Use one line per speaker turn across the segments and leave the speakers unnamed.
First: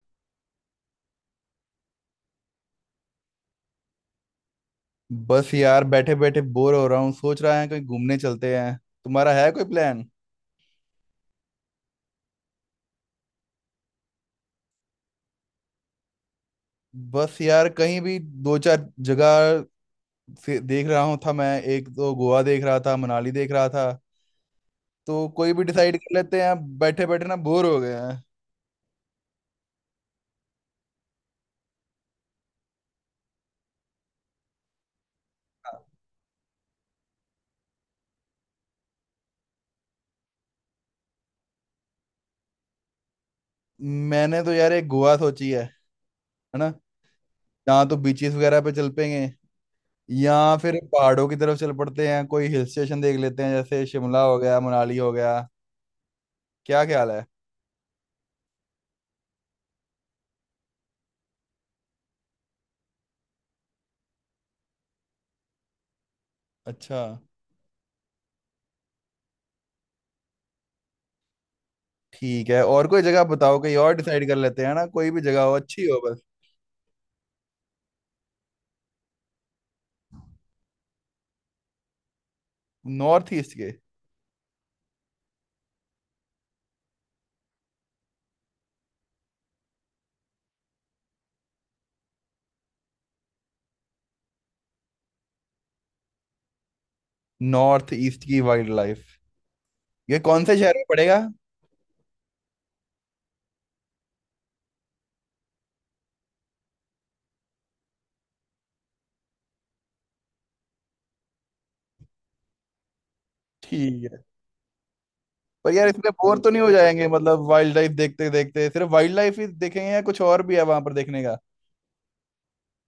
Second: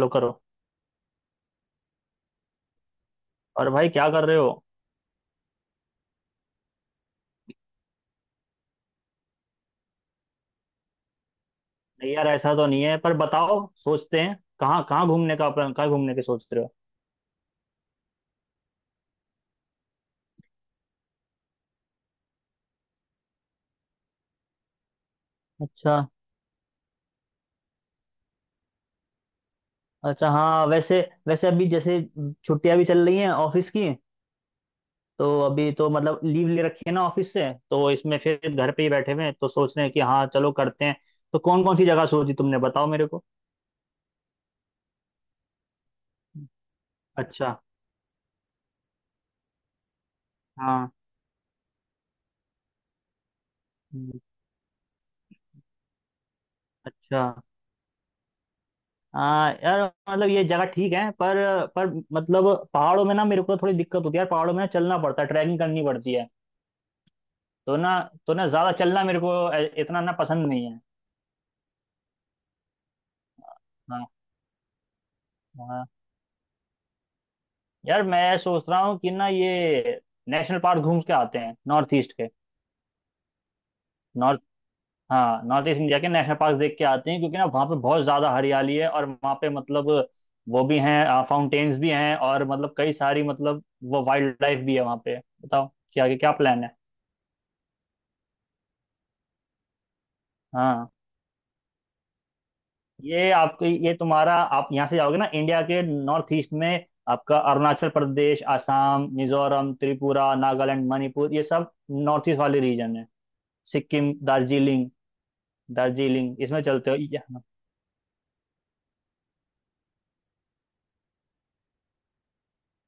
लो करो। और भाई क्या कर रहे हो?
बस यार बैठे बैठे बोर हो रहा हूँ। सोच रहा है कहीं घूमने चलते हैं। तुम्हारा है कोई प्लान?
नहीं यार, ऐसा तो नहीं है पर बताओ। सोचते हैं। कहाँ कहाँ घूमने का प्लान कहाँ घूमने के सोच रहे हो?
बस यार कहीं भी 2-4 जगह से देख रहा हूँ था मैं। एक तो गोवा देख रहा था, मनाली देख रहा था। तो कोई भी डिसाइड
अच्छा।
कर लेते हैं, बैठे बैठे ना बोर हो गए हैं।
अच्छा हाँ, वैसे वैसे अभी जैसे छुट्टियां भी चल रही हैं ऑफिस की। तो अभी तो मतलब लीव ले रखी है ना ऑफिस से, तो इसमें फिर घर पे ही बैठे हुए हैं, तो सोच रहे हैं कि हाँ चलो करते हैं। तो कौन कौन सी जगह सोची तुमने, बताओ मेरे को।
मैंने तो यार एक गोवा सोची है ना?
अच्छा।
यहाँ तो बीचेस वगैरह पे चल पेंगे या फिर
हाँ।
पहाड़ों की तरफ चल पड़ते हैं, कोई हिल स्टेशन देख लेते हैं, जैसे
हम्म,
शिमला हो गया, मनाली हो गया। क्या ख्याल
अच्छा,
है?
हाँ यार, मतलब ये जगह ठीक है पर, मतलब पहाड़ों में ना मेरे को थोड़ी दिक्कत होती है यार, पहाड़ों में ना चलना पड़ता है, ट्रैकिंग करनी पड़ती है।
अच्छा,
तो ना तो ना ज्यादा चलना मेरे को इतना ना पसंद नहीं है।
ठीक है। और कोई जगह बताओ, कहीं और
हाँ,
डिसाइड कर लेते हैं ना। कोई भी जगह हो,
हाँ
अच्छी हो बस।
यार, मैं सोच रहा हूँ कि ना ये नेशनल पार्क घूम के आते हैं नॉर्थ ईस्ट के।
नॉर्थ ईस्ट के?
नॉर्थ हाँ, नॉर्थ ईस्ट इंडिया के नेशनल पार्क देख के आते हैं, क्योंकि ना वहाँ पे बहुत ज्यादा हरियाली है और वहाँ पे मतलब वो भी हैं, फाउंटेन्स भी हैं, और मतलब कई सारी मतलब वो वाइल्ड लाइफ भी है वहाँ पे। बताओ क्या क्या प्लान है।
नॉर्थ ईस्ट की वाइल्ड लाइफ? ये कौन से शहर में
हाँ,
पड़ेगा?
ये आपके ये तुम्हारा आप यहाँ से जाओगे ना। इंडिया के नॉर्थ ईस्ट में आपका अरुणाचल प्रदेश, आसाम, मिजोरम, त्रिपुरा, नागालैंड, मणिपुर, ये सब नॉर्थ ईस्ट वाले रीजन है।
ठीक
सिक्किम,
है,
दार्जिलिंग।
पर यार इसमें बोर तो नहीं
इसमें
हो
चलते हो
जाएंगे?
हाँ।
मतलब वाइल्ड लाइफ देखते देखते सिर्फ वाइल्ड लाइफ ही देखेंगे या कुछ और भी है वहां पर देखने का?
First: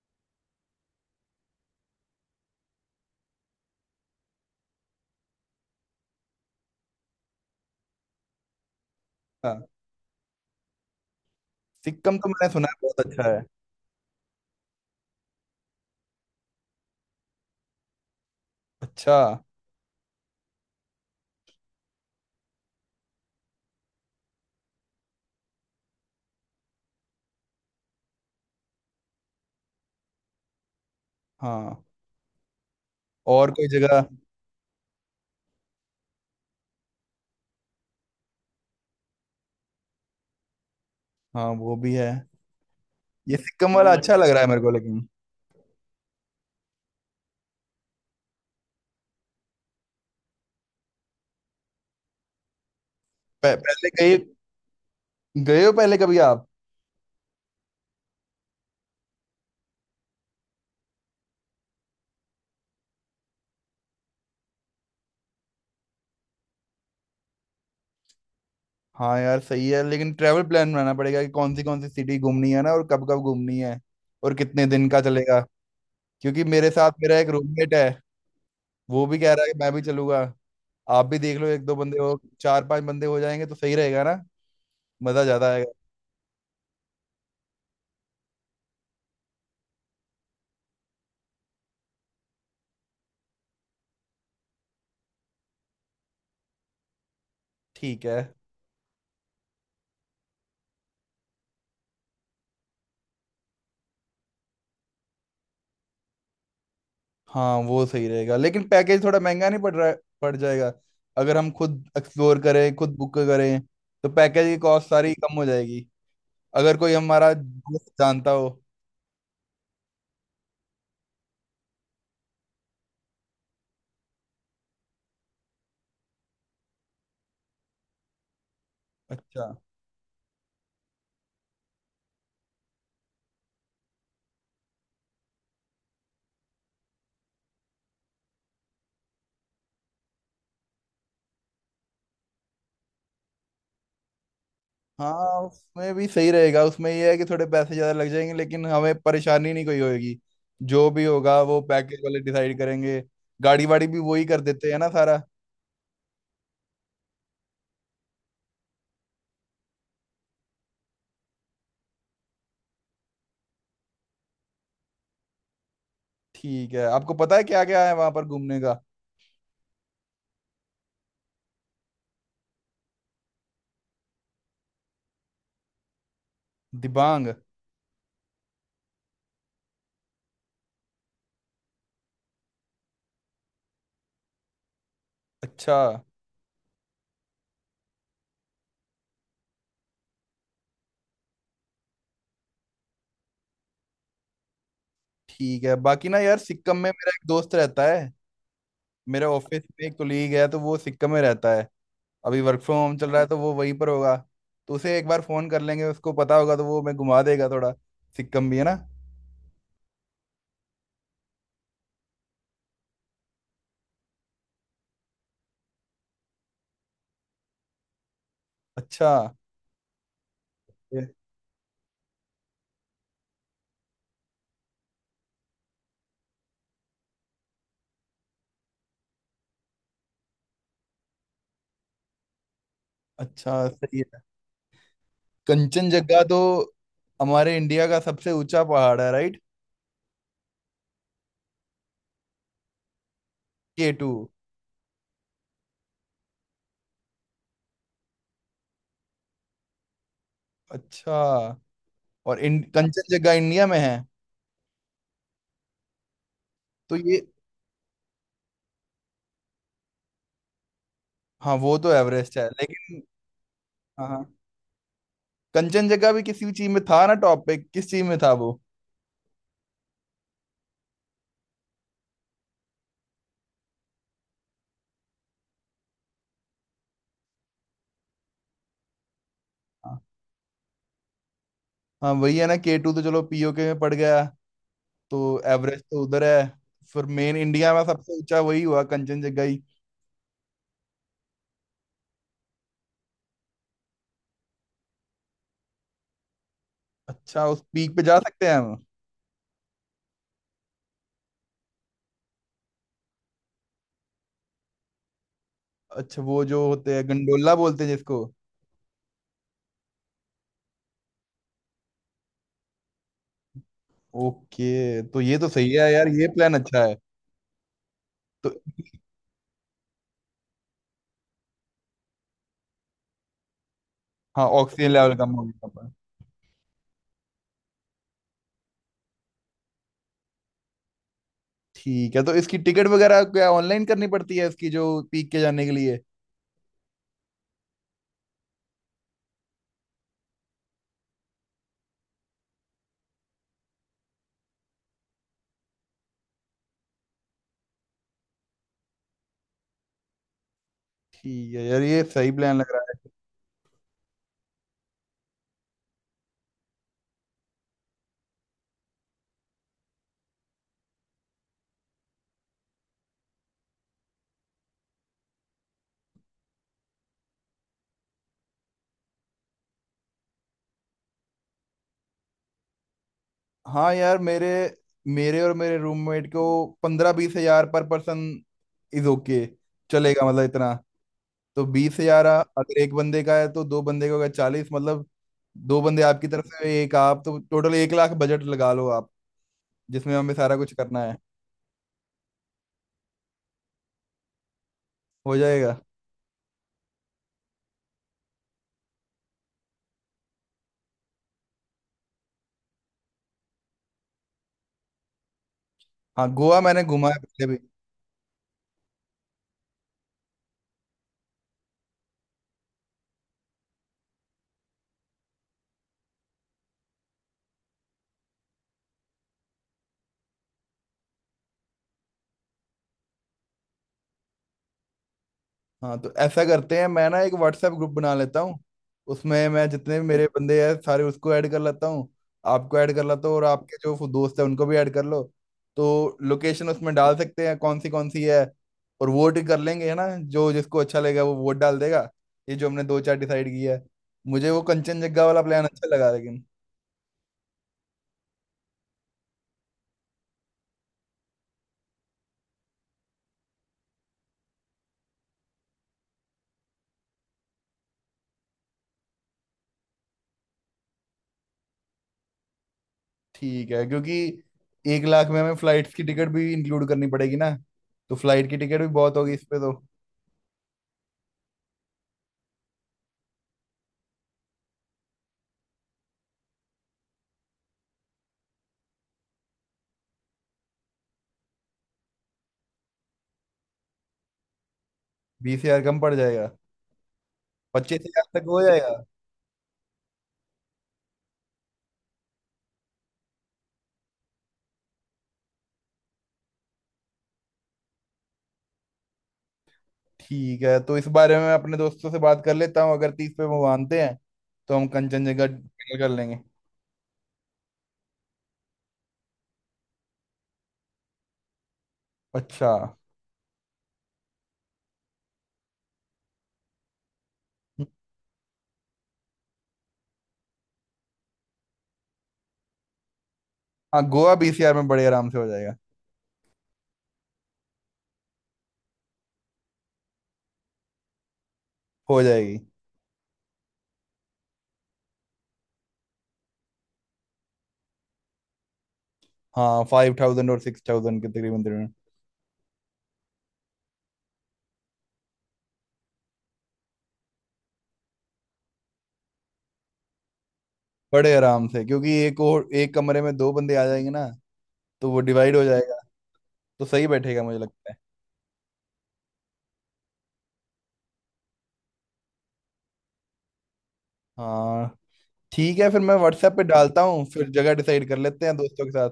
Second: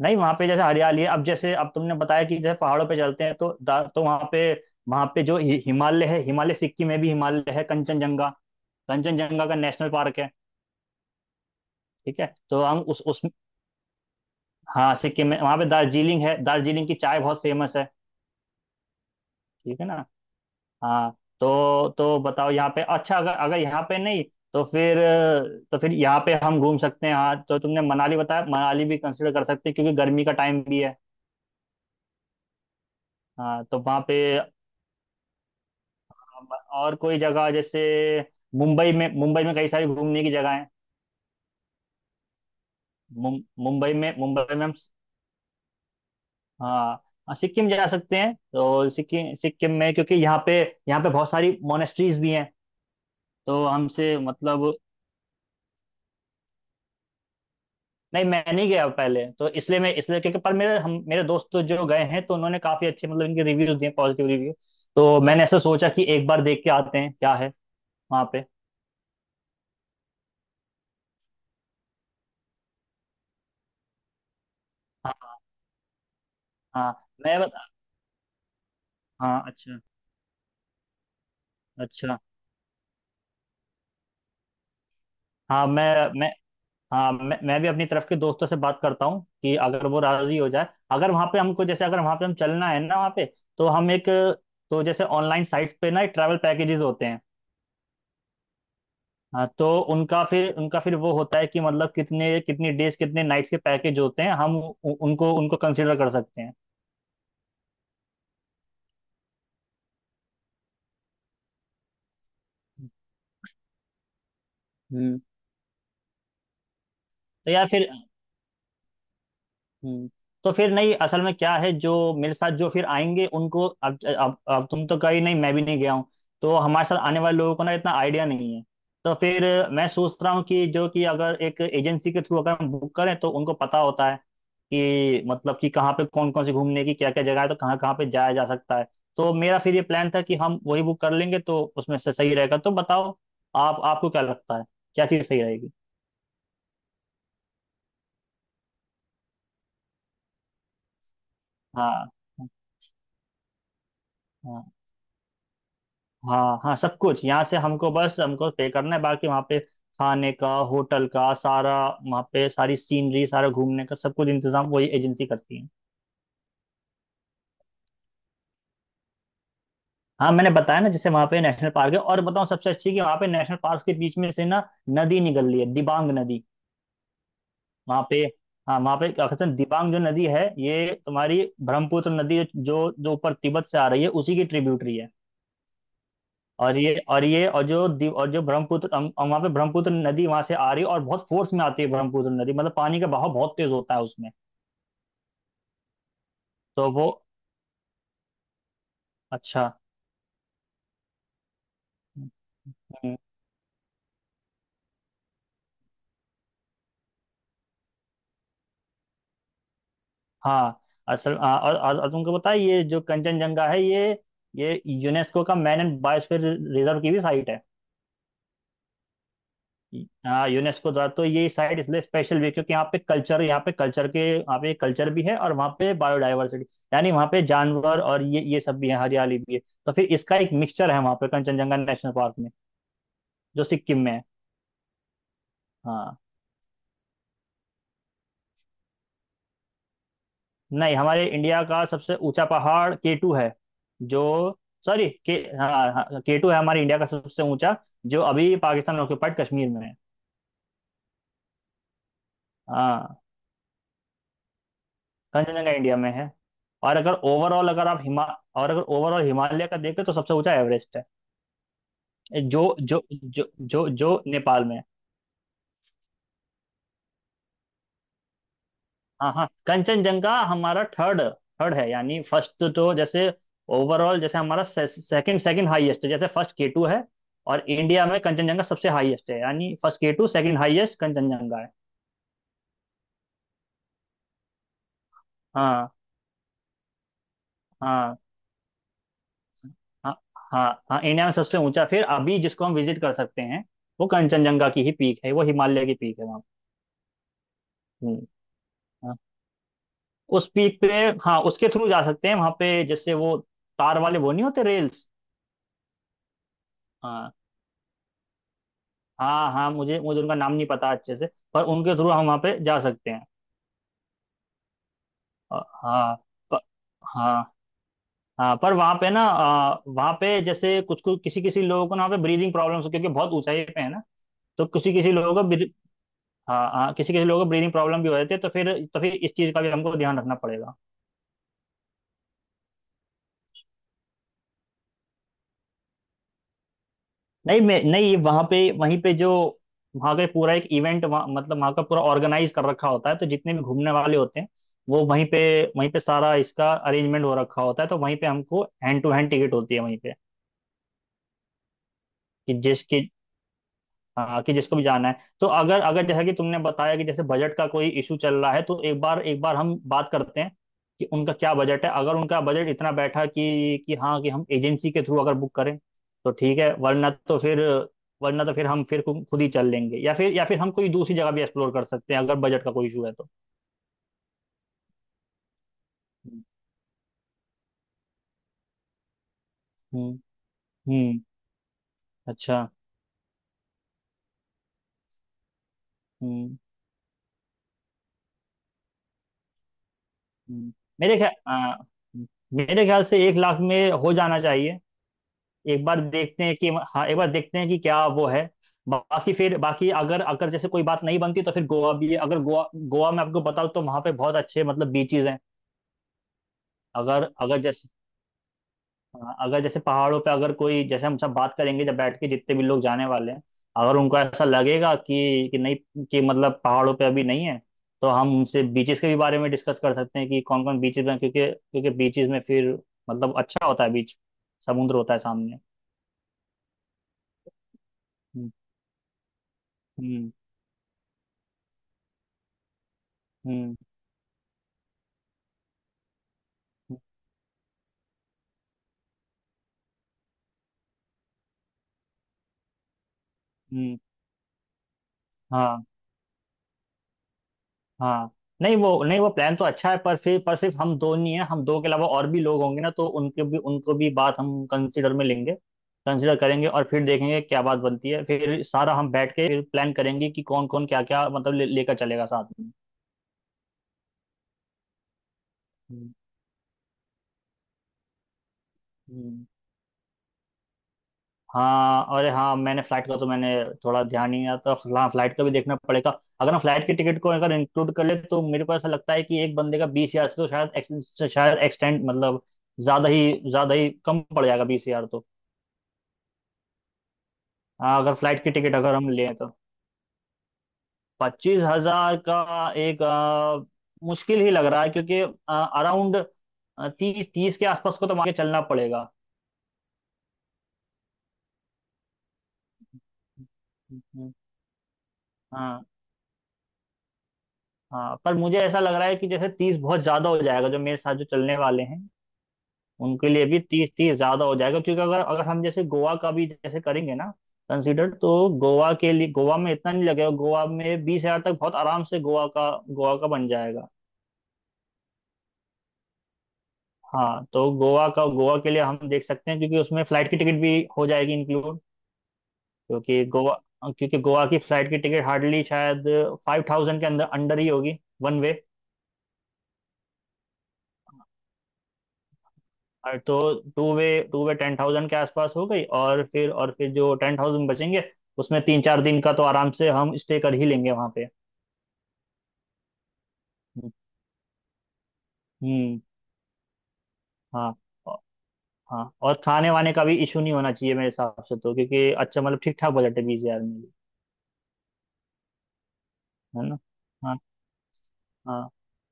नहीं, वहाँ पे जैसे हरियाली है। अब जैसे अब तुमने बताया कि जैसे पहाड़ों पे चलते हैं, तो वहाँ पे जो हिमालय है, हिमालय सिक्किम में भी हिमालय है, कंचनजंगा। कंचनजंगा का
हाँ,
नेशनल पार्क है।
सिक्किम
ठीक है।
तो मैंने
तो
सुना है
हम
बहुत
उस
अच्छा है।
हाँ, सिक्किम में वहाँ पे दार्जिलिंग है, दार्जिलिंग की चाय बहुत फेमस है,
अच्छा।
ठीक है ना? हाँ तो बताओ यहाँ पे। अच्छा, अगर अगर यहाँ पे नहीं, तो फिर यहाँ पे हम घूम सकते हैं। हाँ तो तुमने मनाली बताया, मनाली भी कंसिडर कर सकते हैं, क्योंकि गर्मी का टाइम भी है।
हाँ। और
हाँ
कोई
तो वहाँ
जगह?
पे और कोई जगह जैसे मुंबई में, कई सारी घूमने की जगह है।
हाँ वो भी है।
मुं,
ये सिक्किम वाला अच्छा लग रहा है
मुंबई
मेरे
में
को,
हम
लेकिन
हाँ। हाँ, सिक्किम जा सकते हैं, तो सिक्किम सिक्किम में, क्योंकि यहाँ पे बहुत सारी मोनेस्ट्रीज भी हैं।
पह,
तो
पहले
हमसे
गए?
मतलब
गए हो पहले कभी आप?
नहीं, मैं नहीं गया पहले, तो इसलिए मैं इसलिए क्योंकि पर मेरे हम मेरे दोस्त तो जो गए हैं, तो उन्होंने काफी अच्छे मतलब इनके रिव्यूज दिए, पॉजिटिव रिव्यू। तो मैंने ऐसा सोचा कि एक बार देख के आते हैं क्या है वहाँ पे।
हाँ यार सही है, लेकिन ट्रैवल प्लान बनाना पड़ेगा कि कौन सी सिटी घूमनी है ना, और कब कब घूमनी है, और कितने दिन का
हाँ।
चलेगा। क्योंकि मेरे साथ
हाँ
मेरा एक
मैं बता
रूममेट है, वो भी कह
हाँ।
रहा है कि मैं
अच्छा।
भी चलूंगा। आप भी देख लो, एक दो बंदे हो,
अच्छा
चार पांच बंदे हो जाएंगे तो सही रहेगा ना, मजा ज्यादा
हाँ,
आएगा।
मैं हाँ, मैं भी अपनी तरफ के दोस्तों से बात करता हूँ कि अगर वो राजी हो जाए, अगर वहाँ पे हमको जैसे अगर वहाँ पे हम चलना है ना वहाँ पे। तो हम एक तो जैसे ऑनलाइन साइट्स पे ना ट्रैवल पैकेजेस होते हैं।
ठीक है।
हाँ तो उनका फिर वो होता है कि मतलब कितने, कितनी डेज, कितने नाइट्स के पैकेज होते हैं, हम उनको उनको कंसिडर कर सकते हैं।
हाँ वो सही रहेगा, लेकिन पैकेज थोड़ा महंगा नहीं पड़ रहा, पड़ जाएगा? अगर हम खुद एक्सप्लोर करें, खुद बुक करें तो पैकेज की कॉस्ट सारी
हम्म
कम हो जाएगी, अगर कोई हमारा
तो यार फिर,
दोस्त जानता हो।
हम्म तो फिर नहीं, असल में क्या है जो मेरे साथ जो फिर आएंगे उनको, अब तुम तो कहीं नहीं, मैं भी नहीं गया हूँ। तो हमारे साथ आने वाले लोगों को ना इतना आइडिया नहीं है। तो फिर
अच्छा।
मैं सोच रहा हूँ कि जो कि अगर एक एजेंसी के थ्रू अगर हम बुक करें, तो उनको पता होता है कि मतलब कि कहाँ पे कौन कौन सी घूमने की क्या क्या जगह है, तो कहाँ कहाँ पे जाया जा सकता है। तो मेरा फिर ये प्लान था कि हम वही बुक कर लेंगे, तो उसमें से सही रहेगा। तो बताओ आप आपको क्या लगता है, क्या चीज़
हाँ
सही रहेगी।
उसमें भी सही रहेगा, उसमें ये है कि थोड़े पैसे ज्यादा लग जाएंगे, लेकिन हमें परेशानी नहीं कोई होगी। जो भी होगा वो
हाँ।
पैकेज वाले
हाँ।
डिसाइड करेंगे। गाड़ी वाड़ी भी वही कर
हाँ।
देते हैं ना सारा।
हाँ, हाँ, सब कुछ यहाँ से हमको, बस हमको पे करना है, बाकी वहाँ पे खाने का, होटल का, सारा वहाँ पे सारी सीनरी, सारा घूमने का, सब कुछ इंतजाम वही एजेंसी करती है।
ठीक है, आपको पता है क्या क्या है वहां पर घूमने का?
हाँ, मैंने बताया ना जैसे वहाँ पे नेशनल पार्क है। और बताऊँ सबसे अच्छी कि वहाँ पे नेशनल पार्क के बीच में से ना नदी निकल रही है, दिबांग नदी।
दिबांग?
वहाँ पे हाँ, वहाँ पे क्या कहते हैं, दिबांग जो नदी है ये तुम्हारी ब्रह्मपुत्र नदी, जो जो ऊपर तिब्बत से आ रही है, उसी की ट्रिब्यूटरी है।
अच्छा।
और जो ब्रह्मपुत्र वहाँ पे, ब्रह्मपुत्र नदी वहां से आ रही है, और बहुत फोर्स में आती है ब्रह्मपुत्र नदी, मतलब पानी का बहाव बहुत तेज होता है उसमें।
ठीक है, बाकी ना यार सिक्किम में
तो वो
मेरा एक दोस्त रहता है। मेरे ऑफिस
अच्छा।
में एक कोलीग है तो वो सिक्किम में रहता है। अभी वर्क फ्रॉम होम चल
हम्म,
रहा है तो वो वहीं पर होगा। तो उसे एक बार फोन कर लेंगे, उसको पता होगा, तो वो हमें घुमा देगा थोड़ा सिक्किम भी, है ना?
हाँ, असल हाँ, और तुमको पता है ये जो कंचनजंगा है ये यूनेस्को का मैन एंड बायोस्फीयर रिजर्व की भी साइट है।
अच्छा।
हाँ, यूनेस्को द्वारा तो ये साइट इसलिए स्पेशल भी है, क्योंकि यहाँ पे कल्चर भी है और वहाँ पे बायोडाइवर्सिटी। यानी वहाँ पे जानवर और ये सब भी है, हरियाली भी है। तो फिर इसका एक मिक्सचर है वहाँ पे कंचनजंगा नेशनल पार्क में,
अच्छा
जो सिक्किम
सही
में
है।
है। हाँ।
कंचनजंगा तो हमारे इंडिया का सबसे ऊंचा पहाड़ है, राइट?
नहीं, हमारे इंडिया का सबसे ऊंचा पहाड़ केटू है।
K two?
जो सॉरी, के हाँ, हाँ केटू है हमारे इंडिया का सबसे ऊंचा, जो अभी पाकिस्तान ऑक्यूपाइड कश्मीर में है।
अच्छा, और
हाँ,
कंचनजंगा इंडिया में है?
कंचनजंगा इंडिया में है।
तो
और अगर
ये?
ओवरऑल अगर आप हिमा और अगर ओवरऑल हिमालय का देखें तो सबसे ऊंचा एवरेस्ट है।
हाँ वो तो एवरेस्ट है,
जो
लेकिन
जो जो जो
हाँ।
जो
हाँ
नेपाल में है।
कंचनजंगा भी किसी चीज में था ना, टॉप पे? किस चीज में था वो?
हाँ। हाँ, कंचनजंगा हमारा थर्ड, है, यानी फर्स्ट तो जैसे ओवरऑल जैसे हमारा सेकंड सेकंड हाईएस्ट है, जैसे फर्स्ट केटू है। और इंडिया में कंचनजंगा सबसे हाईएस्ट है, यानी
हाँ।
First K two, second highest Kanchenjunga है।
हाँ, वही है ना के टू, तो चलो पीओके में पड़ गया। तो एवरेस्ट
हाँ।
तो उधर है, फिर मेन इंडिया में सबसे
हाँ।
ऊंचा वही हुआ, कंचनजंगा ही।
हाँ। हाँ, हाँ इंडिया में सबसे ऊंचा फिर अभी जिसको हम विजिट कर सकते हैं, वो कंचनजंगा की ही पीक है, वो हिमालय की पीक है वहाँ।
अच्छा उस पीक पे जा
हम्म।
सकते हैं हम?
हाँ। उस पीक पे हाँ, उसके थ्रू जा सकते हैं वहां पे, जैसे वो तार वाले, वो नहीं होते, रेल्स।
अच्छा वो जो होते हैं,
हाँ।
गंडोला बोलते हैं जिसको।
हाँ, हाँ मुझे मुझे उनका नाम नहीं पता अच्छे से, पर उनके थ्रू हम वहाँ पे जा सकते हैं।
ओके तो ये तो
अ,
सही है यार,
हाँ।
ये प्लान
प,
अच्छा है।
हाँ,
तो
हाँ पर वहाँ पे ना वहाँ पे जैसे कुछ कुछ किसी किसी लोगों को ना वहाँ पे ब्रीदिंग प्रॉब्लम्स, क्योंकि बहुत ऊंचाई पे है ना।
हाँ
तो
ऑक्सीजन
किसी किसी
लेवल कम
लोगों
हो
को
गया,
ब्री-
पर
हाँ, हाँ किसी किसी लोगों को ब्रीदिंग प्रॉब्लम भी हो जाती है, तो फिर इस चीज़ का भी हमको ध्यान रखना पड़ेगा।
ठीक है। तो इसकी टिकट वगैरह क्या ऑनलाइन करनी पड़ती है, इसकी जो पीक के जाने के लिए?
नहीं, मैं नहीं वहां पे वहीं पे जो वहां का पूरा एक इवेंट, मतलब वहां का पूरा ऑर्गेनाइज कर रखा होता है, तो जितने भी घूमने वाले होते हैं वो वहीं पे सारा इसका अरेंजमेंट हो रखा होता है, तो वहीं पे हमको हैंड टू हैंड टिकट होती है वहीं पे।
ठीक है यार, ये सही
कि
प्लान लग रहा
जिसकी हाँ, कि जिसको भी जाना है, तो अगर अगर जैसा कि तुमने बताया कि जैसे बजट का कोई इशू चल रहा है, तो एक बार हम बात करते हैं कि उनका क्या बजट है। अगर उनका बजट इतना बैठा कि हाँ कि हम एजेंसी के थ्रू अगर बुक करें तो ठीक है, वरना तो फिर हम फिर खुद ही चल लेंगे, या फिर हम कोई दूसरी जगह भी एक्सप्लोर कर सकते हैं, अगर बजट का कोई इशू है तो।
है। हाँ यार मेरे मेरे और मेरे रूममेट को 15-20 हजार पर पर्सन इज ओके,
हम्म।
चलेगा मतलब इतना।
हम्म।
तो 20 हजार
अच्छा।
अगर एक बंदे का है तो दो बंदे का होगा 40 मतलब। दो बंदे आपकी तरफ
हम्म।
से, एक आप, तो टोटल 1 लाख बजट लगा लो आप, जिसमें हमें सारा कुछ
हम्म।
करना है।
मेरे ख्याल मेरे ख्याल से 1,00,000 में हो जाना चाहिए।
हो जाएगा।
एक बार देखते हैं कि क्या वो है। बाकी अगर अगर जैसे कोई बात नहीं बनती, तो फिर गोवा भी है। अगर गोवा गोवा में आपको बताऊँ, तो वहाँ पे बहुत अच्छे मतलब बीचेस हैं।
हाँ गोवा मैंने घुमा है
अगर
पहले भी।
अगर जैसे हाँ, अगर जैसे पहाड़ों पे अगर कोई जैसे हम सब बात करेंगे जब बैठ के, जितने भी लोग जाने वाले हैं, अगर उनको ऐसा लगेगा कि नहीं, कि मतलब पहाड़ों पे अभी नहीं है, तो हम उनसे बीचेस के भी बारे में डिस्कस कर सकते हैं कि कौन कौन बीचेस हैं, क्योंकि क्योंकि बीचेस में फिर मतलब अच्छा होता है बीच, समुद्र होता है सामने।
हाँ तो ऐसा करते हैं, मैं ना एक व्हाट्सएप ग्रुप बना लेता
हम्म।
हूँ। उसमें मैं जितने भी मेरे
हम्म।
बंदे हैं सारे उसको ऐड कर लेता हूँ, आपको ऐड कर लेता हूँ, और
हम्म।
आपके जो दोस्त हैं उनको भी ऐड कर लो। तो लोकेशन उसमें डाल सकते हैं कौन सी है, और वोट कर लेंगे, है ना। जो जिसको अच्छा लगेगा वो वोट डाल देगा, ये जो हमने 2-4 डिसाइड किया है।
हम्म।
मुझे वो कंचनजंगा वाला प्लान
हाँ।
अच्छा लगा, लेकिन
हाँ, नहीं वो प्लान तो अच्छा है, पर फिर पर सिर्फ हम दो नहीं है, हम दो के अलावा और भी लोग होंगे ना, तो उनके भी उनको भी बात हम कंसिडर में लेंगे, कंसिडर करेंगे, और फिर देखेंगे क्या बात बनती है, फिर सारा हम बैठ के फिर प्लान करेंगे कि कौन कौन क्या क्या मतलब लेकर चलेगा साथ में।
ठीक है। क्योंकि 1 लाख में हमें फ्लाइट्स की
हम्म।
टिकट भी इंक्लूड करनी पड़ेगी ना, तो फ्लाइट की टिकट भी बहुत होगी इस
हम्म।
पे तो।
हाँ, अरे हाँ, मैंने फ्लाइट का तो मैंने थोड़ा ध्यान नहीं आता। हाँ, फ्लाइट का भी देखना पड़ेगा। अगर हम फ्लाइट की टिकट को अगर इंक्लूड कर ले, तो मेरे को ऐसा लगता है कि एक बंदे का 20,000 से तो शायद एक्सटेंड, मतलब ज्यादा ही कम पड़ जाएगा, 20,000 तो।
20 हजार कम पड़ जाएगा,
हाँ,
पच्चीस
अगर
हजार
फ्लाइट
तक
की
हो
टिकट
जाएगा।
अगर हम लें तो 25,000 का एक मुश्किल ही लग रहा है, क्योंकि अराउंड तीस 30 के आसपास को तो आगे चलना पड़ेगा।
ठीक है, तो इस बारे में मैं अपने दोस्तों से बात कर लेता हूँ, अगर 30 पे वो मानते हैं
हम्म,
तो हम कंचनजंगा
हाँ।
final कर लेंगे।
हाँ, पर मुझे ऐसा लग रहा है कि जैसे 30 बहुत ज्यादा हो जाएगा, जो मेरे साथ जो चलने वाले हैं
अच्छा।
उनके लिए भी तीस 30 ज्यादा हो जाएगा, क्योंकि अगर अगर हम जैसे गोवा का भी जैसे करेंगे ना, कंसीडर, तो गोवा के लिए गोवा में इतना नहीं लगेगा, गोवा में 20,000 तक बहुत आराम से गोवा का बन जाएगा।
हाँ गोवा 20 हजार में बड़े आराम से हो जाएगा।
हाँ, तो गोवा के लिए हम देख सकते हैं, क्योंकि उसमें फ्लाइट की टिकट भी हो जाएगी इंक्लूड।
हो जाएगी।
क्योंकि गोवा क्योंकि गोवा की फ्लाइट की टिकट हार्डली शायद 5,000 के अंदर अंडर ही होगी, वन वे।
हाँ 5000 और 6000 के तकरीबन तकरीबन।
और तो टू वे 10,000 के आसपास हो गई, और फिर जो 10,000 बचेंगे उसमें 3 4 दिन का तो आराम से हम स्टे कर ही लेंगे वहाँ पे।
बड़े आराम से, क्योंकि एक और एक कमरे में दो बंदे आ जाएंगे ना, तो वो डिवाइड हो जाएगा।
हम्म।
तो सही बैठेगा मुझे
हाँ।
लगता है।
औ- हाँ, और खाने वाने का भी इशू नहीं होना चाहिए मेरे हिसाब से तो, क्योंकि अच्छा मतलब ठीक ठाक बजट है 20,000 में भी,
हाँ ठीक है, फिर मैं व्हाट्सएप
है
पे
ना?
डालता हूँ,
हाँ।
फिर जगह डिसाइड कर लेते हैं
हाँ।
दोस्तों के साथ।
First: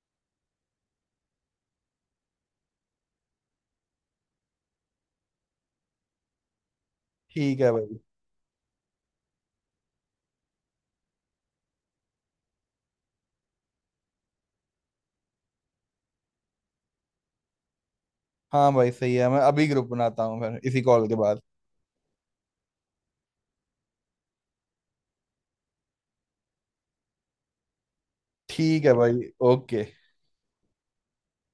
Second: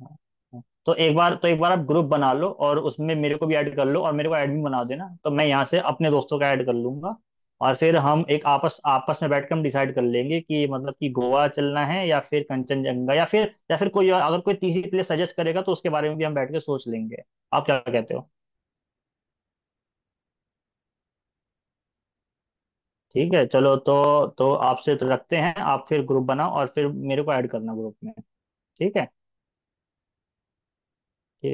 हाँ। तो एक बार आप ग्रुप बना लो और उसमें मेरे को भी ऐड कर लो, और मेरे को एडमिन बना देना, तो मैं यहाँ से अपने दोस्तों का ऐड कर लूंगा।
ठीक है
और फिर
भाई।
हम एक आपस आपस में बैठ कर हम डिसाइड कर लेंगे कि मतलब कि गोवा चलना है या फिर कंचनजंगा, या फिर कोई अगर कोई तीसरी प्लेस सजेस्ट करेगा, तो उसके बारे में भी हम बैठ के सोच लेंगे। आप क्या कहते हो?
हाँ भाई सही है, मैं अभी ग्रुप बनाता हूँ फिर इसी कॉल के बाद।
ठीक है, चलो, तो आपसे तो रखते हैं। आप फिर ग्रुप बनाओ और फिर मेरे को ऐड करना ग्रुप में। ठीक
ठीक
है।
है
ठीक है।
भाई। ओके।